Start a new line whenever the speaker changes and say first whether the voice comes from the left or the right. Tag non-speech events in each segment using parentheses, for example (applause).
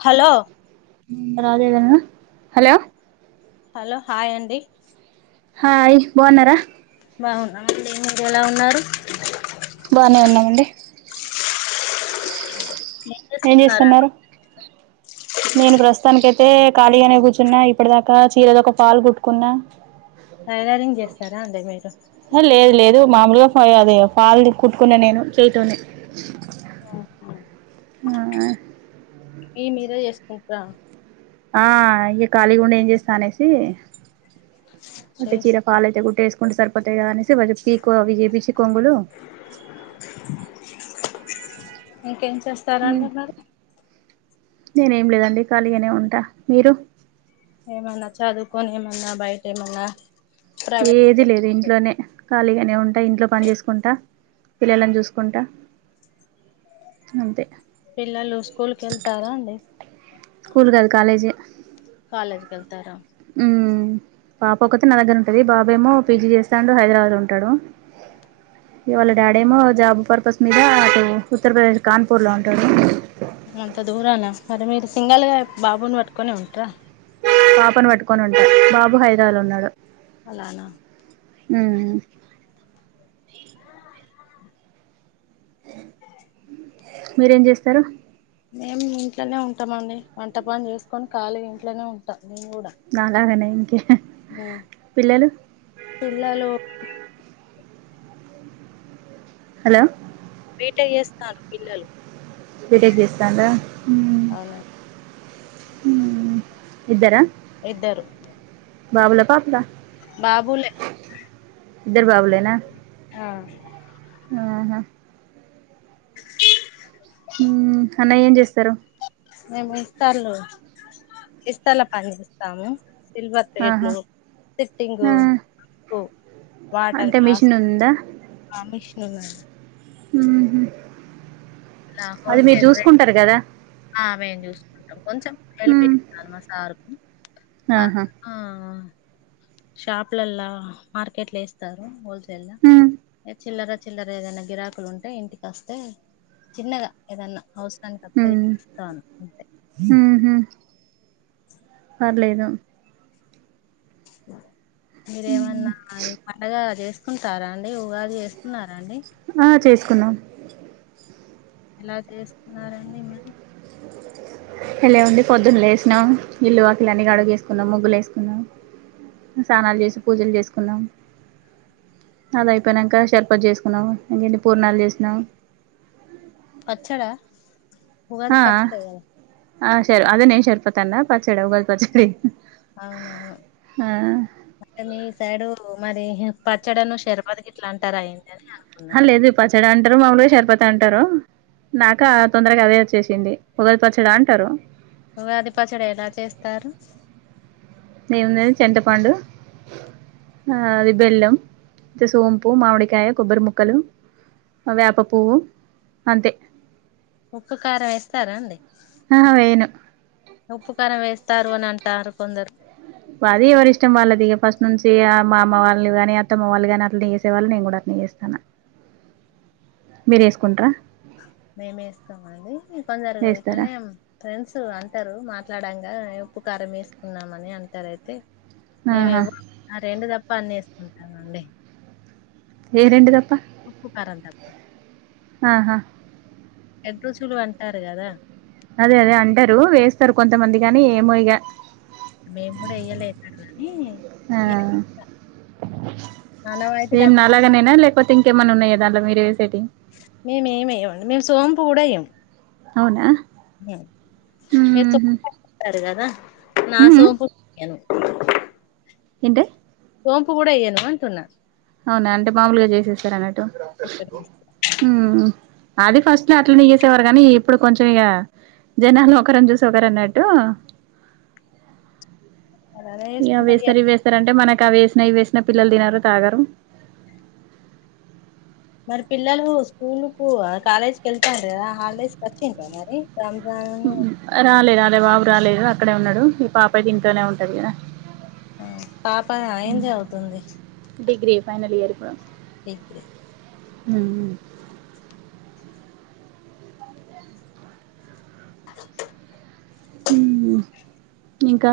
left: Hello
right: రాలేదా hello
left: hello hi అండి
right: hi బావున్నరా
left: బావున్నామ్ అండి మీరు ఎలా ఉన్నారు
right: బానే ఉన్నమండి ఏం చేస్తున్నారు నేను ప్రస్తుతానికి అయితే ఖాళీగానే కూర్చున్నా ఇప్పటి దాకా చీరది ఒక పాల్ కుట్టుకున్నా
left: టైలరింగ్ చేస్తారా అండి మీరు
right: లేదు లేదు మామూలుగా ఫ అది ఫాల్ ది కుట్టుకున్న నేను చేయితోని
left: ఓహా
right: ఆ
left: మీ మీరే చేసుకుంట్రా
right: ఆ ఇక ఖాళీగుండి ఏం చేస్తా అనేసి ఉట్టి చీరా
left: చేసుకో
right: పాల్ అయితే గుట్టే వేసుకుంట సరిపోతది గా అనేస్ వోచుకద పీకో అవిజేపిచి కొంగులు
left: ఇంకేం చేస్తారండి మరి
right: నేనే ఏం లేదండి ఖాళీగనే ఉంటా మీరు
left: ఏమన్నా చదువుకొని ఏమన్నా బయట ఏమన్నా ప్రైవేట్
right: ఏది లేదు ఇంటి ఇంట్లోనే ఖాళీగానే ఉంటా ఇంట్లో పని చేసుకుంటా పిల్లలని చూసుకుంటా అంతే
left: పిల్లలు స్కూల్ కెళ్తారా అండి
right: స్కూల్ కాదు కాలేజే
left: కాలేజికి వెళ్తారా
right: మ్మ్ పాప ఒకతి నా దగ్గర ఉంటది బాబు ఏమో పీజీ చేస్తాండు హైదరాబాద్ లో ఉంటాడు ఇవాళ డాడేమో జాబ్ పర్పస్ మీద అటు ఉత్తరప్రదేశ్ కాన్పూర్ లో ఉంటాడు
left: ఏమో అంత దూరానా మరి మీరు సింగల్గా బాబుని పట్టుకొని ఉంటారా
right: పాపని పట్టుకొని ఉంటా బాబు హైదరాబాద్ లో ఉన్నాడు
left: అలానా
right: ఉమ్ మీరేం చేస్తరు
left: మేము ఇంట్లోనే ఉంటాం అండి వంటపని చేసుకొని ఖాళీ ఇంట్లోనే ఉంట
right: నాలాగనే ఇంకే
left: మ్మ్
right: పిల్లలు
left: పిల్లలూ
right: హలో
left: బీటెక్ చేస్తారు పిల్లలు
right: బీటెక్ చేస్తాండ్ర
left: అవునండి
right: ఉమ్ ఇద్దరా
left: ఇద్దరు
right: బాబుల, పాపలా
left: బాబులే
right: ఇద్దరు బాబులేనా
left: ఆ
right: ఆహా అన్నయ్య ఏం చేస్తారు
left: మేము ఇస్తర్లు ఇస్తర్ల పనిపిస్తాము సిల్వర్
right: ఆహా
left: ప్లేట్లు
right: ఆ
left: సిట్టింగు వాటర్
right: అంటే
left: గ్లాస్
right: మిషన్ ఉందా
left: (unintelligible)
right: ఉంహు
left: ఇలా
right: అది మీరు
left: హోల్సేల్ రేట్
right: చూసుకుంటారు కదా
left: ఆ మేము చూసుకుంటాం కొంచెం హెల్ప్
right: ఉమ్
left: చేస్తారు మా సారు
right: ఆహా
left: షాప్లల్లా మార్కెట్లేస్తారు హోల్సేల్
right: ఉమ్
left: చిల్లర చిల్లర ఏదైనా గిరాకులు ఉంటే ఇంటికి వస్తే చిన్నగా ఏదన్నా హౌస్
right: ఉమ్ ఉంహు పర్లేదు
left: మీరేమన్నా ఈ పండగ చేస్త చేసుకుంటారాండి ఉగాది చేసుకున్నార అండి
right: ఆ చేసుకున్నాం
left: ఎలా చేసుకున్నారండి మరి
right: ఎలా ఉంది పొద్దున్నే లేసిన ఇల్లు వాకిలి అన్ని కడిగేసుకున్నా ముగ్గులు వేసుకున్న స్నానాలు చేసి పూజలు చేసుకున్నాం అది అయ్యిపోయినాక షర్బత్ చేసుకున్నాం ఇంకిన్ని పూర్ణాలు చేసినా
left: పచ్చడా ఉగాది పచ్చడే కదా
right: ఆ శర్ అదేనేన్ షర్బతన్నా పచ్చడ ఉగాది పచ్చడి
left: అవునవును అంటే మీ సైడూ మరి పచ్చడిను షర్బత్ గిట్లా అంటారా ఏందీ
right: అ లేదు పచ్చడంటరు మాములుగా షర్బత్ అంటరు అంటారు నాకా తొందరగా అదే వచ్చేసిందిఉగాది పచ్చడాంటరు
left: ఉగాది పచ్చడి ఎలా చేస్తారు
right: ఏముంది చింతపండు అది బెల్లం ఇంత సోంపు, మావడికాయ, కొబ్బరి ముక్కలు వేప పువ్వు అంతే
left: ఉక్కుకారం ఏస్తారా అండి
right: ఆహా వేయను
left: ఉప్పుకారం వెస్తారు అని అంటారు కొందరు
right: అది ఎవరిష్టం వాళ్ళది ఫస్ట్ నుంచి మా అమ్మ వాళ్ళని కాని అత్తమ్మ వాళ్లు గాని అట్లనే చేసేవాళ్ళు నేను కూడా అ ఎస్తానా మీరు వేసుకుంటార
left: మేమే ఏసుకోము అండి కొందరు
right: వేస్తారా
left: ఇట్లనే ఫ్రెండ్స్ అంటారు మాట్లాడాని ఉప్పు, కారం వేసుకున్నామని అన్ని అంటారు అయితే మేము
right: ఆహా
left: ఎవరు రెండు టాపి పన్ వేసుకుంటాం అండి
right: ఏ రెండి దప్ప
left: ఊప్పు కారం త
right: ఆహ
left: చేడ్రుచులు అంటారు గదా
right: అదే అదే అంటారు వేస్తారు కొంతమంది కాని ఏమో ఇగ
left: మేము కూడా ఎయ్యలే ఎన్నడూ గని
right: ఆ సేమ్ నాలాగనేనా లేకపోతే ఇంకేమనా ఉన్నాయా దాంట్లో మీరు ఎసెటి
left: మేమ ఏమియ్యమండి మేము సోంపుకూడా వేయ్యం
right: అవునా
left: మీరు
right: ఉహు
left: (inaudible) కదా నా
right: ఉ
left: సోంపు ఎయ్యను
right: ఏంటి
left: సోంపు కూడా వేయ్యను అంటున్నా
right: అవునా అంటే మామూలుగా చేసేస్తారు అన్నట్టు అది ఫస్ట్ లో అట్లనే చేసేవారు కానీ ఇప్పుడు కొంచెం ఇగ జనాలను ఒకరని చూసి ఒకరు అన్నట్టు
left: అదే
right: ఇ
left: వేసుకుంటారు కదా.
right: ఆవేస్తారు ఈవేస్తారు అంటే మనకి కవేసిన ఈవేసిన పిల్లలు తినరు తాగరు
left: మరి పిల్లలు స్కూల్ కు కాలేజీకి వెళ్తాండ్రు కదా హాలిడేస్ వచ్చిండ్రా మరి రంజాన్
right: ఉమ్ రాలే రాలే బాబు రాలేదు అక్కడే ఉన్నాడు ఈ పాపతె ఇంట్లోలో నే ఉంటది ఇగ
left: ఉమ్ పాప ఎమ్ చదువుతుంది
right: డిగ్రీ ఫైనల్ ఇయర్ ఇప్పుడు
left: డిగ్రీ
right: ఉహ్మ్ ఉమ్ ఇంకా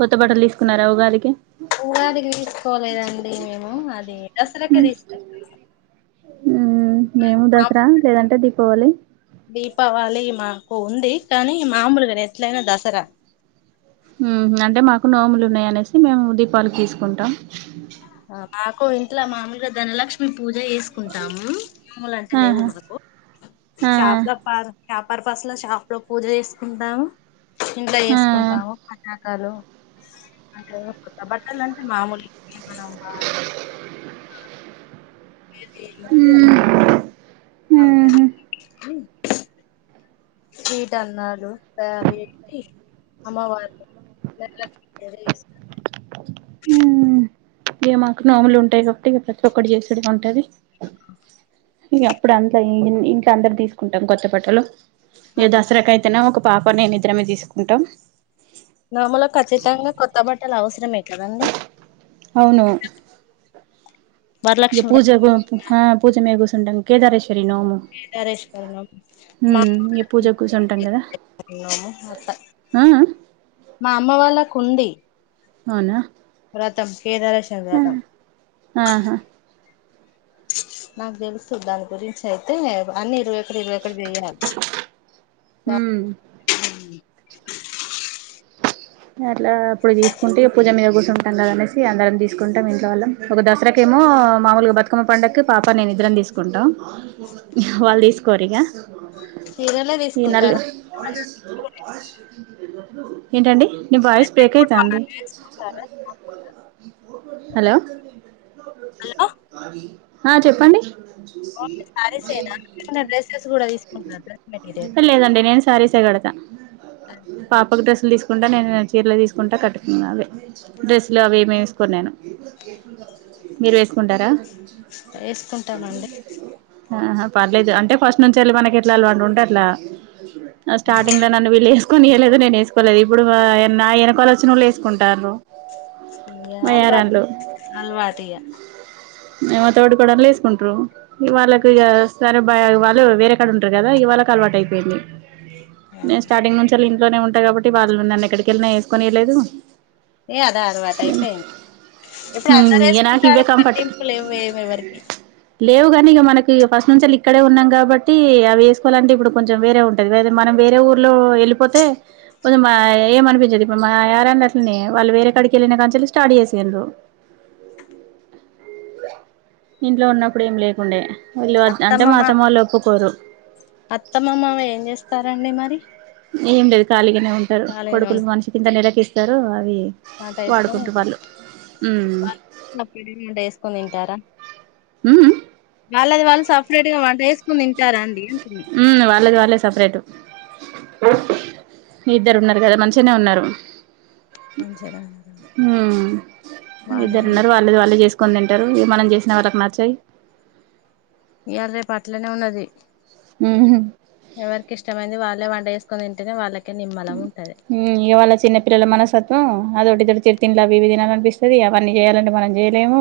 right: కొత్త బట్టలు తీసుకున్నారా ఉగాది
left: ఉగాదికి తీసుకోలేదండి మేము అది దసరాకే
right: హ్మ్.
left: తీసుకుంటుం
right: హ్మ్. మేము
left: అప్
right: దసరా లేదంటే దీపావళి.
left: దీపావళిమా ఒ ఉంది కానీ మామూలుగాని ఎట్లాయినా దసరా
right: ఉమ్ అంటే మాకు నోములు ఉన్నాయ అనేసి మేము దీపావళికి తీసుకుంటాం
left: మాకు ఇంట్లో మామలుగా ధనలక్ష్మి పూజ చేసి తీసుకుంటాం నోములు అంటే లేవు
right: ఆహా!
left: మకు
right: ఆ!
left: షాప్లలో పర్ షాప్ పర్పస్ లో షాపు లో పూజ చేసుకుంటాము ఇంట్లో చేసుకుంటాము పటాకాలు అట్టు కొత్త బట్టలు అంటే మామూలు (unintelligible) ఇది ఉంది కదా (inaudible) స్వీట్ అన్నారు (unintelligible) వీట్టి అమ్మవారు ధనలక్ష్మి పూజ చేసుకుం
right: ఉహ్మ్ ఇగ మాకు నోములు ఉంటాయి కాబట్టి ఇగ ప్రతి ఒక్కటి చేసుడే ఉంటది ఇగ అప్పుడంట్ల ఎ ఇంట్ల అందరు తీసుకుంటాం కొత్త బట్టలు ఇగ దసరాకే అయితేనో ఒక పాప నేను ఇద్రమే తీసుకుంటాం
left: నోములో ఖచ్చితంగా కొత్త బట్టలు అవసరమే కదా అండీ
right: అవును ఇక
left: వరలక్ష్మి
right: పూజ హా పూజ మీద కూసుంటాం కేదారిషి
left: కేదారిషి మా
right: ఉమ్ ఇగ పూజకు కూర్చుంటాం కదా
left: అత్త
right: ఆ అ
left: మా అమ్మ వాళ్ళ కుంది
right: అవునా
left: వ్రతం కేదారేశ్వర వ్రతం
right: ఆహా
left: నాకు తెలుసు దాని గురించైతే అన్ని ఇక్కడ చేయాలి
right: ఉమ్ అట్లా ఇప్పుడు తీసుకుంటే పూజ మీద కూర్చుంటాం కదానేసి అందరం తీసుకుంటాం ఇంట్లో వాళ్ళం ఒక దసరా కె మో మామూలుగా బతుకమ్మ పండగకి పాప నేను ఇద్దరం తీసుకుంటాం వాళ్ళు తీసుకోరు ఇక
left: చీరలే తీసుకుంటారా
right: ఏంటండి నీ వాయిస్ బ్రేక్ అయితాంది
left: తీసుకుంటారా
right: హలో
left: హలో
right: ఆ చెప్పండి
left: ఓన్లీ శారీసేనా ఏమన్నా డ్రెస్సెస్ కూడా తీసుకుంటారా డ్రెస్ మెటీరియల్
right: లేదండి నేను సారీసే కాడ పాపకు డ్రెస్లు తీసుకుంటా నేను చీరలో తీసుకుంటా కట్టుకున్నాను అవి డ్రెస్సులు అవి ఏమి వేసుకోను నేను మీరేసుకుంటారా
left: వేసుకుంటామండి
right: ఆహ పర్లేదు అంటే ఫస్ట్ నుంచి వెళ్ళి మనకి ఎట్లా అలవాటు ఉంటే అట్లా స్టార్టింగ్ లో నన్ను వీళ్ళు వేసుకోనీయలేదు నేను వేసుకోలేదు ఇప్పుడు నా యేనకాల వచ్చినళ్ళు వేసుకుంటార్రు
left: ఇ్య అల్వాటు అలవాటుఇగ
right: మా తోడికోడాళ్ల వేసుకుంటరు ఇ వాళ్ళకి సరే బ వాళ్ళు వేరే కాడ ఉంటారు కదా ఇవాళ్ళ అలవాటు అయిపోయింది నేను స్టార్టింగ్ నుంచి వాళ్ ఇంట్లోనే ఉంటాయి కాబట్టి వాళ్ళ నన్ను ఎక్కడికెళ్ళిన వేసుకొనియ లేదు
left: ఏ అదే అలవాటు అయిపోయింది ఇప్పుడు అందరు
right: ఇగ నాకు ఇవే
left: వేసుకుంటారు
right: కంఫర్ట్
left: పట్టింపులెవ్వు ఎం ఎవరికి
right: లేవు కానీ ఇక మనకి ఫస్ట్ నుంచిళ్ ఇక్కడే ఉన్నాం కాబట్టి అవిసుకోవాలంటే ఇప్పుడు కొంచెం వేరే ఉంటుంది వేరే మనం వేరే ఊర్లో వెళ్ళిపోతే మా ఏమనిపించదు ఇప్పు మాయారండ్లు అట్లనే వాళ్ళు వేరే ఎక్కడికి వెళ్ళిన కాంచెల్ స్టార్ట్ చేసిన్రు ఇంట్లో ఉన్నప్పుడు ఏమి లేకుండే విళ్ళు అంటే మా అత్తమ్మ వాళ్ళు ఒప్పుకోరు
left: అత్తమ్మ మామ ఏం చేస్తారండి మరి
right: ఏంలేదు ఖాళీగ నె ఉంటారు
left: ఖాళీగానే ఉం
right: కొడుకులు మనిషి కి ఇంత నెలకిస్తారు అవి వాడుకుంటూ వాళ్ళు ఉమ్
left: వాళ్ళు సపరేట్ గా వంట చేసుకొని తింటారా
right: మ్ మ్
left: వాళ్ళది వాళ్ళు సఫలేట్ గా వంట చేసుకుని తింటారా అండి అంటున్నా
right: సపరేట్ ఇద్దరు ఉన్నారు కదా మంచిగనే ఉన్నారు
left: మంచిగానే ఉన్నదా
right: మ్
left: బానే
right: ఇద్దరు
left: ఉన్నా
right: ఉన్నారు వాళ్ళది వాళ్ళే చేసుకు కొని తింటారు ఇగా మనం చేసిన వాళ్ళకి నచ్చాయి
left: ఇయ్యాల రేపు అట్లనే ఉన్నది
right: మ్ హ్మ్
left: ఎవరికి ఇష్టమైంది వాళ్ళే వంట చేసుకొని తింటెనే వాళ్ళకి
right: ఇవాళ చిన్నపిల్లల మనసత్వం అదొటి ఇద్దటి చిరు తండి అవి ఇవి తినాల అనిపిస్తుంది అవన్నీ చేయాలంటే మనం చేయలేము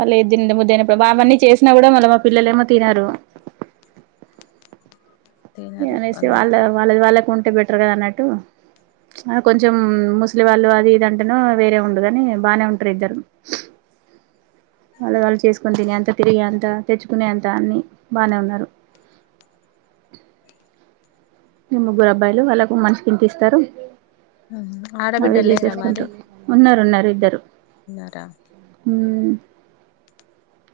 right: అ లేదిండి ముద్దయినప్పుడు అవన్నీ చేసినా కూడా మళ్ళీ మా పిల్లలు ఏమో తినరు
left: తినరు
right: ఏమనేసి
left: కొందరు
right: వాళ్ళ వాళ్ళది వాళ్ళకు ఉంటే బెటర్ కదా అన్నట్టు కొంచెం ముస్లి వాళ్ళు అది ఇదంటేను వేరే ఉండుగాని బానే ఉంటరు ఇద్దరు వాళ్ళది వాళ్ళు చేసుకొని తినే అంత తిరిగి అంత తెచ్చుకునే అంత అన్ని బానే ఉన్నారు ఇగ ముగ్గురు అబ్బాయిలు వాళ్ళకు మంచికిింత ఇస్తారు అవే
left: ఆడబిడ్డలు లేరా మరి
right: చేసేసుకుంటూ ఉన్నారు ఉన్నారు ఇద్దరు
left: ఉన్నారా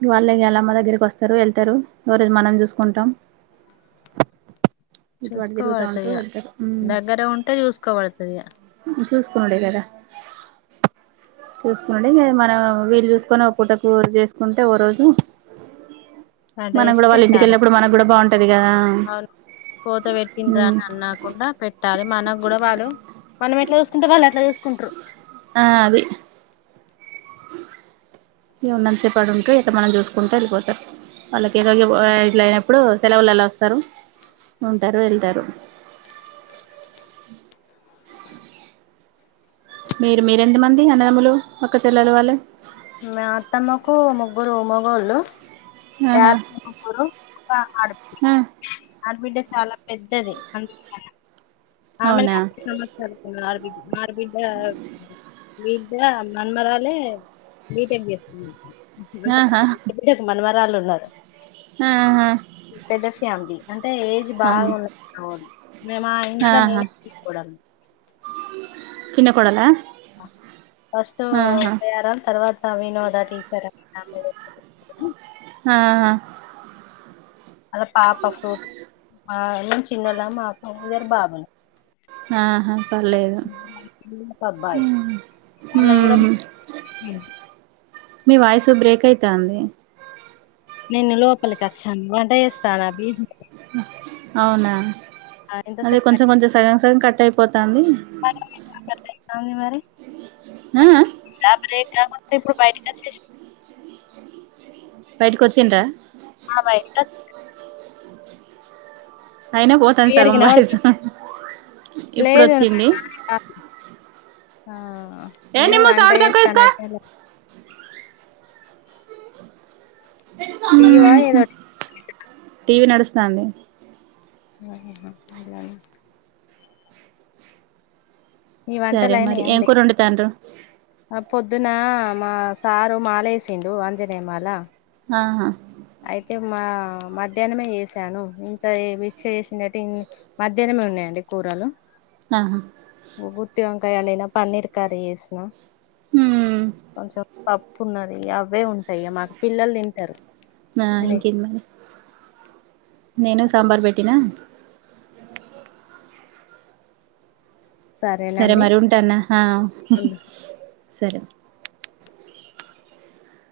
right: వాళ్ళే యాలమ్మా దగ్గరికి వస్తారు ఎళ్తారు ఓరోజు మనం చూసుకుంటం వాడుదిరుగుతాండు
left: చూసుకోబడుతది ఇగ
right: వెల్తరు
left: దగ్గర ఉంటే చూసుకోబడుతది ఇగ
right: చూస్కునుడేగదా చూస్కునుడే ఇగ మనం వీళ్ళు చూసుకొని ఒక పూటకుర్ చేస్కుంటే ఓ రోజు
left: వంట చేసి
right: మనగుడా వాళ్ళింటికి
left: పెట్టాలే
right: ఎల్ననప్పుడు మనక్ గూడా బాగుంటది కదా
left: పోతే పెట్టిండ్రా
right: హ్మ్
left: అని అన్నాకుండా పెట్టాలి మనకు గూడా వాడు కుంట్రు
right: ఆ అది ఇగ ఉన్నంత సేపు ఆడుంటే ఇట్ల మనల్ని చూసుకుంటా వెళ్ళిపోతరు వాళ్ళకి ఏదో ఇగ ఇట్లా అయినప్పుడు సెలవులల్లోస్తరూ ఉంటరూ వెళ్తరూ మీరు మీరెంత మంది అన్నదములు అక్క చెల్లెల్లు వాళ్ళు
left: మా అత్తమ్మకు ముగ్గురు మోగోళ్ళు
right: ఆహా
left: యారండ్లు ముగ్గురు ఒక ఆడపి
right: ఆ
left: ఆడ్ బిడ్డే చాలా పెద్దది అందరికన్నా ఆమెనే
right: అవునా
left: (unintelligible) సంవత్సరాలు ఆడ బి మారుబిడ్డా బిడ్డ మన్మరాలే బీటెక్ చేస్తుంది
right: ఆహా
left: రాళ్ళు ఉన్నారు
right: ఆహా
left: పెద్ద ఫ్యామిలీ అయితే ఏజ్
right: అవును
left: బాగున్నది మేము ఆ ఇంట్లో
right: ఆహా
left: నేనే పే కోడల్ని
right: చిన్న కోడలా
left: ఫస్ట్ ఒక
right: ఆహా
left: యారాలు తర్వాత వినోద టీచర్ అని నా పేరు (inaudible)
right: ఆహ
left: ఆల పాప ఫ్రూటి ఆ మేం చిన్నోళ్ళం మాకు ఇద్దరు బాబులు
right: ఆహా పర్లేదు
left: ఒక అబ్బాయి అళ్లాయి గూడ
right: హ్మ్ మీ వాయిసు బ్రేక్ అయితాంది
left: నేన్ లోపలికచ్చాను వంట చేస్తాన్న బీ
right: అవునా అదే
left: ఎంతసేపు
right: కొంచం కొంచం సగం సగం కట్ అయిపో
left: (inaudible) మరి
right: ఆ
left: (unintelligible) బైటికచ్చేస్నా
right: బైటికొచ్చిండ్ర
left: ఆ బైటిక
right: అయినా పోతాంది
left: క్లియర్ గా
right: సగం వాయిస్
left: ఇనవడ్తుందా
right: ఇప్పుడు
left: లేదు
right: వచ్చింది
left: నాద్ కాదు ఆ
right: ఏ
left: నేను
right: నిమ్ము సౌండ్ తక్కువ
left: వంటయేస్తాన్న
right: చేసుకో
left: పియలే టీవా ఏదో
right: సంది
left: (unintelligible) ఈ
right: సరే మరి ఏం కూరండుతాండ్రు
left: ఆ పొద్దునా మా సారు మాలేసిండు ఆంజనేయ మాల
right: ఆహా
left: అయితే మా మధ్యాహ్నమే ఎసాను ఇంట్ల ఏ వి దీక్ష చేసినట్ట మధ్యాహ్నం ఉన్నాయండి కూరలు
right: ఆహా
left: గు గుత్తి వంకాయ వొండిన పన్నీర్ కర్రీ చేసిన
right: హ్మ్
left: కొంచెం పప్పు ఉన్నది అవే ఉంటాయిగా మాకు పిల్లలు తింటారు
right: ఆ ఇంకేది మరి నేను సాంబార్ పెట్టినా సరే
left: సరేనండి
right: మరి ఉంటాన్న హా హుహు
left: ఉండు
right: సరే